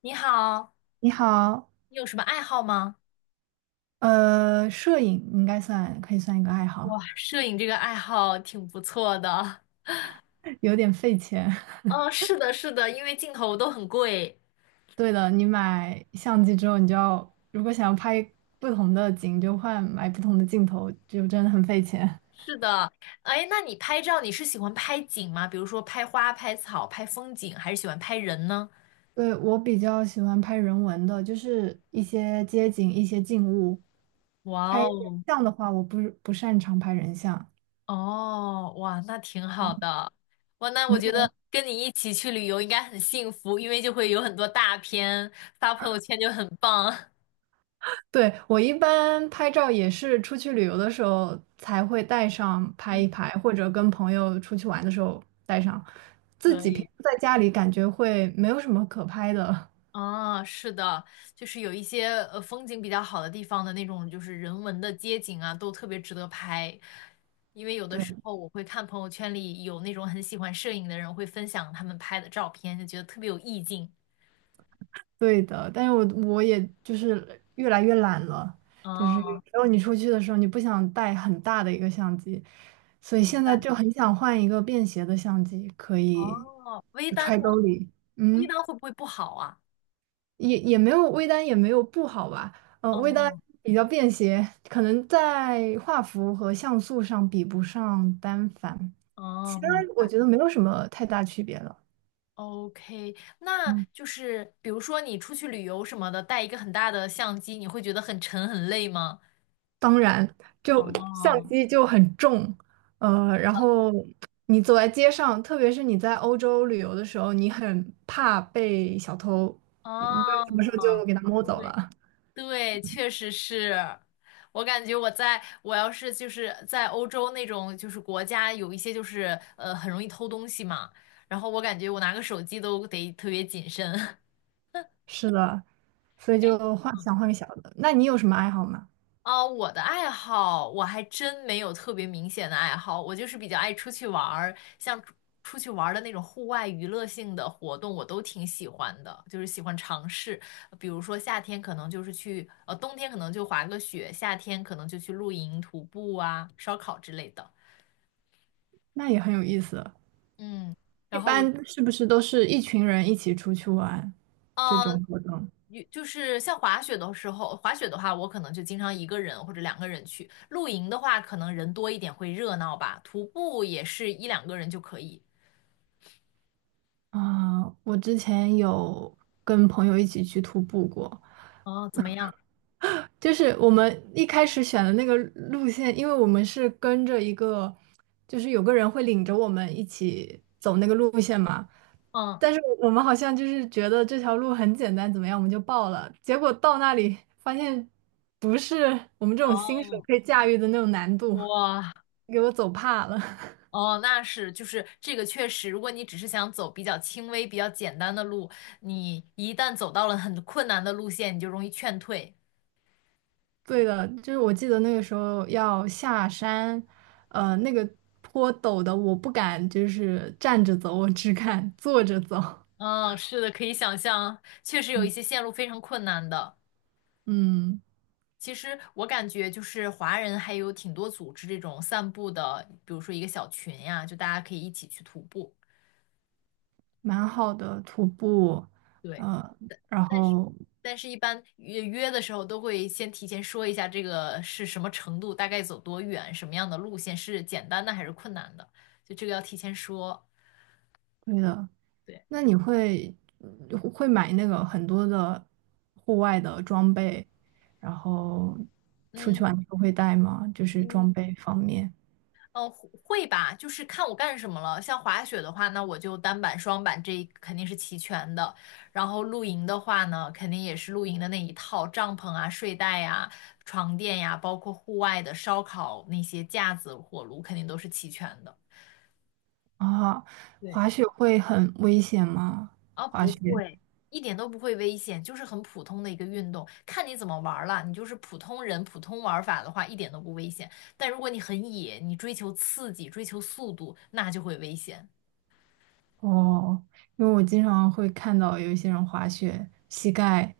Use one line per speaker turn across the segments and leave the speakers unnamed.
你好，
你好，
你有什么爱好吗？
摄影应该算可以算一个爱
哇，
好，
摄影这个爱好挺不错的。
有点费钱。
嗯，是的，是的，因为镜头都很贵。
对的，你买相机之后，你就要如果想要拍不同的景，就换买不同的镜头，就真的很费钱。
是的，哎，那你拍照你是喜欢拍景吗？比如说拍花、拍草、拍风景，还是喜欢拍人呢？
对，我比较喜欢拍人文的，就是一些街景、一些静物。拍
哇
人
哦，
像的话，我不擅长拍人像。
哦，哇，那挺好的。哇，那
你？
我觉得跟你一起去旅游应该很幸福，因为就会有很多大片，发朋友圈就很棒。
对，我一般拍照也是出去旅游的时候才会带上拍一拍，或者跟朋友出去玩的时候带上。自
可
己平
以。
时在家里感觉会没有什么可拍的
啊，是的，就是有一些风景比较好的地方的那种，就是人文的街景啊，都特别值得拍。因为有 的时
对
候我会看朋友圈里有那种很喜欢摄影的人会分享他们拍的照片，就觉得特别有意境。
对的。但是我也就是越来越懒了，就是有
哦，
时候你出去的时候你不想带很大的一个相机，所以
明
现在
白。
就很想换一个便携的相机，可以
哦，微
就
单呢？
揣兜里。
微
嗯。
单会不会不好啊？
也没有微单也没有不好吧，微单
哦，
比较便携，可能在画幅和像素上比不上单反，
哦，
其他
明
我
白。
觉得没有什么太大区别了。
OK，那
嗯，
就是比如说你出去旅游什么的，带一个很大的相机，你会觉得很沉很累吗？
当然，就相
哦。
机就很重，然后你走在街上，特别是你在欧洲旅游的时候，你很怕被小偷，嗯不知道什么时候
哦，
就给他摸走
对
了。
对，确实是。我感觉我要是就是在欧洲那种就是国家有一些就是很容易偷东西嘛，然后我感觉我拿个手机都得特别谨慎。
是的，所以 就换想换个小的。那你有什么爱好吗？
啊，我的爱好我还真没有特别明显的爱好，我就是比较爱出去玩儿，像出去玩儿的那种户外娱乐性的活动，我都挺喜欢的，就是喜欢尝试。比如说夏天可能就是去，冬天可能就滑个雪，夏天可能就去露营、徒步啊、烧烤之类的。
那也很有意思。
嗯，
一
然后我，
般是不是都是一群人一起出去玩这
呃
种活动？
有就是像滑雪的时候，滑雪的话，我可能就经常一个人或者两个人去。露营的话，可能人多一点会热闹吧。徒步也是一两个人就可以。
啊、我之前有跟朋友一起去徒步过，
哦，怎么样？
就是我们一开始选的那个路线，因为我们是跟着一个，就是有个人会领着我们一起走那个路线嘛。
嗯，
但是我们好像就是觉得这条路很简单，怎么样，我们就报了。结果到那里发现不是我们这种新手
哦，
可以驾驭的那种难度，
哇，
给我走怕了。
哦，那是，就是这个确实，如果你只是想走比较轻微、比较简单的路，你一旦走到了很困难的路线，你就容易劝退。
对的，就是我记得那个时候要下山，那个坡陡的，我不敢就是站着走，我只敢坐着走。
嗯，是的，可以想象，确实有一
嗯，
些线路非常困难的。
嗯
其实我感觉就是华人还有挺多组织这种散步的，比如说一个小群呀，就大家可以一起去徒步。
蛮好的徒步，
对，
呃，然
但是
后
但是一般约的时候都会先提前说一下这个是什么程度，大概走多远，什么样的路线是简单的还是困难的，就这个要提前说。
对的，
对，
那你会嗯会买那个很多的户外的装备，然后出去
嗯
玩的时候会带吗？就是
嗯，
装备方面
呃，会吧，就是看我干什么了。像滑雪的话，那我就单板、双板这一肯定是齐全的。然后露营的话呢，肯定也是露营的那一套，帐篷啊、睡袋呀、床垫呀，包括户外的烧烤那些架子、火炉，肯定都是齐全的。
啊，
对，
滑雪会很危险吗？
啊，
滑
不
雪？
会，一点都不会危险，就是很普通的一个运动，看你怎么玩儿了。你就是普通人、普通玩法的话，一点都不危险。但如果你很野，你追求刺激、追求速度，那就会危险。
哦，因为我经常会看到有一些人滑雪膝盖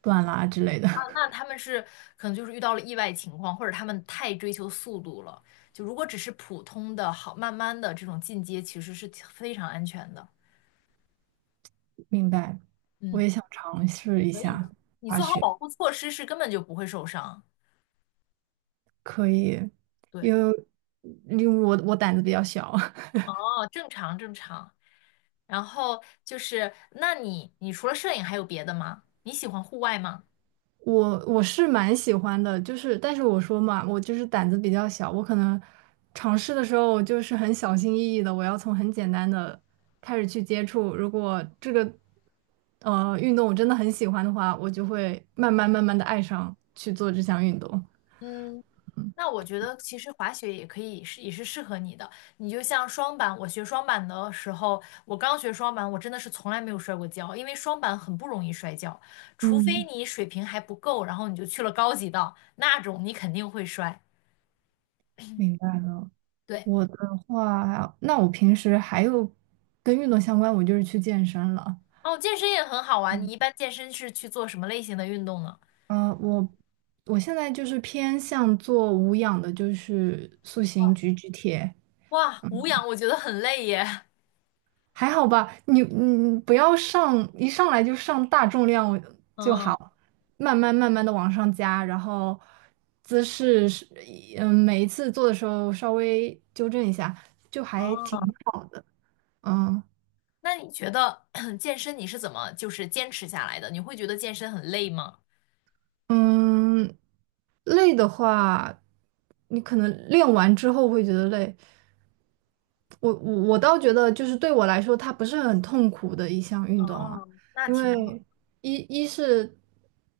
断啦之类的，
那他们是可能就是遇到了意外情况，或者他们太追求速度了。就如果只是普通的好，慢慢的这种进阶，其实是非常安全的。
明白。我
嗯，
也想尝试一
可以
下，
的。你做好保护措施是根本就不会受伤。对，
因为因为我胆子比较小，
哦，正常正常。然后就是，那你除了摄影还有别的吗？你喜欢户外吗？
我是蛮喜欢的，就是但是我说嘛，我就是胆子比较小，我可能尝试的时候我就是很小心翼翼的，我要从很简单的开始去接触。如果这个运动我真的很喜欢的话，我就会慢慢慢慢的爱上去做这项运动。
嗯，那我觉得其实滑雪也可以是也是适合你的。你就像双板，我学双板的时候，我刚学双板，我真的是从来没有摔过跤，因为双板很不容易摔跤，除非
嗯，
你水平还不够，然后你就去了高级道，那种你肯定会摔。
明白了。
对，
我的话，那我平时还有跟运动相关，我就是去健身了。
哦，健身也很好玩。你
嗯，
一般健身是去做什么类型的运动呢？
我我现在就是偏向做无氧的，就是塑形举举铁，
哇，无氧我觉得很累耶。
还好吧。你不要上一上来就上大重量就
嗯，
好，慢慢慢慢的往上加，然后姿势是嗯每一次做的时候稍微纠正一下，就还挺
哦，
好的。嗯，
那你觉得 健身你是怎么就是坚持下来的？你会觉得健身很累吗？
嗯，累的话，你可能练完之后会觉得累，我倒觉得，就是对我来说，它不是很痛苦的一项运动啊，
哦，那
因
挺好。
为一一是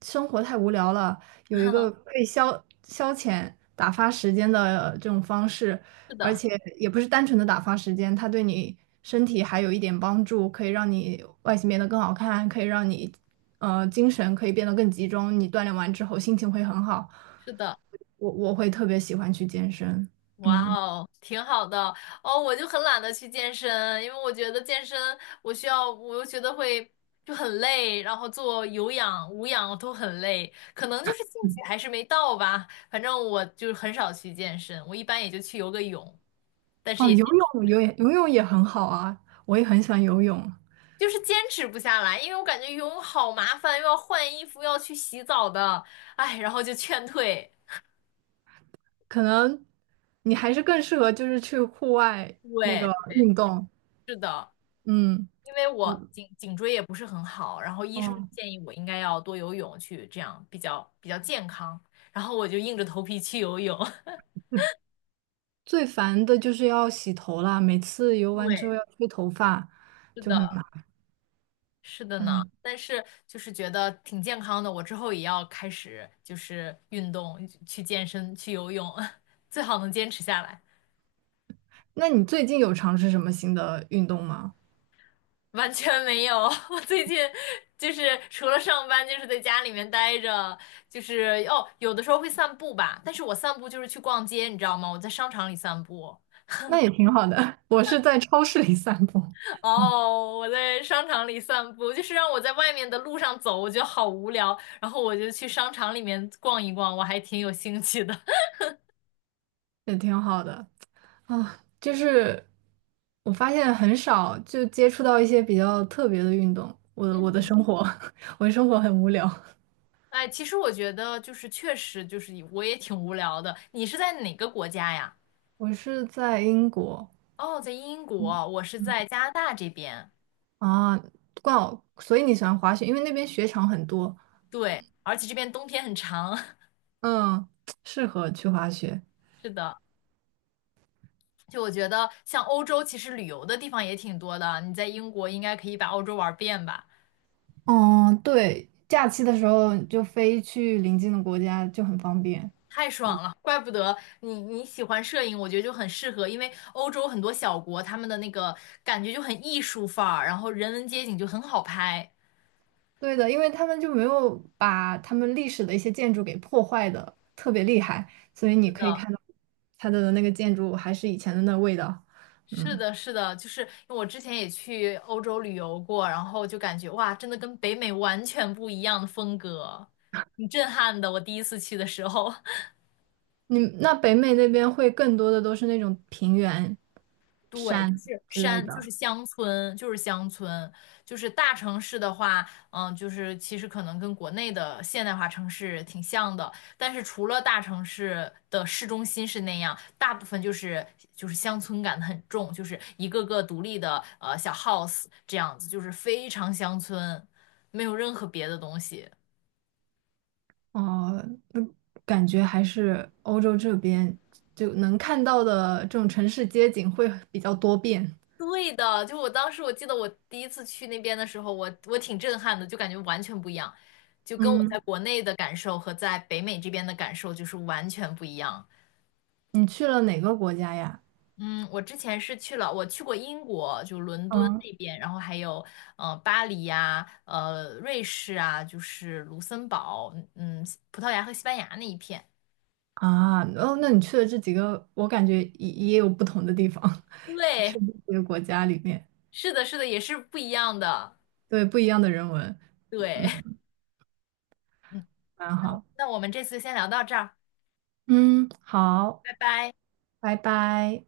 生活太无聊了，有一个 可以消消遣、打发时间的这种方式，
是
而
的，
且也不是单纯的打发时间，它对你身体还有一点帮助，可以让你外形变得更好看，可以让你精神可以变得更集中，你锻炼完之后心情会很好，
是的，
我会特别喜欢去健身，
哇
嗯。
哦，挺好的哦。我就很懒得去健身，因为我觉得健身我需要，我又觉得会就很累，然后做有氧、无氧都很累，可能就是兴趣还是没到吧。反正我就很少去健身，我一般也就去游个泳，但是
哦，
也
游
坚持不
泳
了，
游泳游泳也很好啊，我也很喜欢游泳。
就是坚持不下来，因为我感觉游泳好麻烦，又要换衣服，又要去洗澡的，哎，然后就劝退。
可能你还是更适合就是去户外那
对，
个运动。
是的。
嗯，
因为
我
我颈椎也不是很好，然后医生
哦，
建议我应该要多游泳，去这样比较健康，然后我就硬着头皮去游泳。
最烦的就是要洗头啦，每次游完之
对，
后要吹头发，
是
就很
的，
麻烦。
是的呢。
嗯
但是就是觉得挺健康的，我之后也要开始就是运动，去健身，去游泳，最好能坚持下来。
那你最近有尝试什么新的运动吗？
完全没有，我最近就是除了上班，就是在家里面待着，就是哦，有的时候会散步吧，但是我散步就是去逛街，你知道吗？我在商场里散步，
那也挺好的，我是在超市里散步，
哦，我在商场里散步，就是让我在外面的路上走，我觉得好无聊，然后我就去商场里面逛一逛，我还挺有兴趣的。
也挺好的。啊，就是我发现很少就接触到一些比较特别的运动。我的
嗯，
生活，我的生活很无聊。
哎，其实我觉得就是确实就是我也挺无聊的。你是在哪个国家呀？
我是在英国
哦，在英国，我是在加拿大这边。
啊，刚好，所以你喜欢滑雪，因为那边雪场很多，
对，而且这边冬天很长，
嗯，适合去滑雪。
是的。就我觉得，像欧洲其实旅游的地方也挺多的。你在英国应该可以把欧洲玩遍吧？
嗯，对，假期的时候就飞去邻近的国家就很方便。
太爽了，怪不得你喜欢摄影，我觉得就很适合，因为欧洲很多小国，他们的那个感觉就很艺术范儿，然后人文街景就很好拍。
对的，因为他们就没有把他们历史的一些建筑给破坏的特别厉害，所以你可以看到它的那个建筑还是以前的那味道。
是
嗯，
的，是的，就是因为我之前也去欧洲旅游过，然后就感觉哇，真的跟北美完全不一样的风格，挺震撼的。我第一次去的时候。
你那北美那边会更多的都是那种平原、
对，就
山
是
之类
山，
的。
就是乡村，就是大城市的话，嗯，就是其实可能跟国内的现代化城市挺像的，但是除了大城市的市中心是那样，大部分就是乡村感很重，就是一个个独立的小 house 这样子，就是非常乡村，没有任何别的东西。
哦，嗯感觉还是欧洲这边就能看到的这种城市街景会比较多变。
对的，就我当时我记得我第一次去那边的时候，我挺震撼的，就感觉完全不一样，就跟我在
嗯，
国内的感受和在北美这边的感受就是完全不一样。
你去了哪个国家呀？
嗯，我之前是去了，我去过英国，就伦敦
嗯。
那边，然后还有巴黎呀、瑞士啊，就是卢森堡，嗯，葡萄牙和西班牙那一片。
啊，哦，那你去的这几个，我感觉也有不同的地方，就
对，
去的这些国家里面，
是的，是的，也是不一样的。
对，不一样的人文，
对，
嗯，
嗯，
蛮好，
那我们这次先聊到这儿，
嗯，好，
拜拜。
拜拜。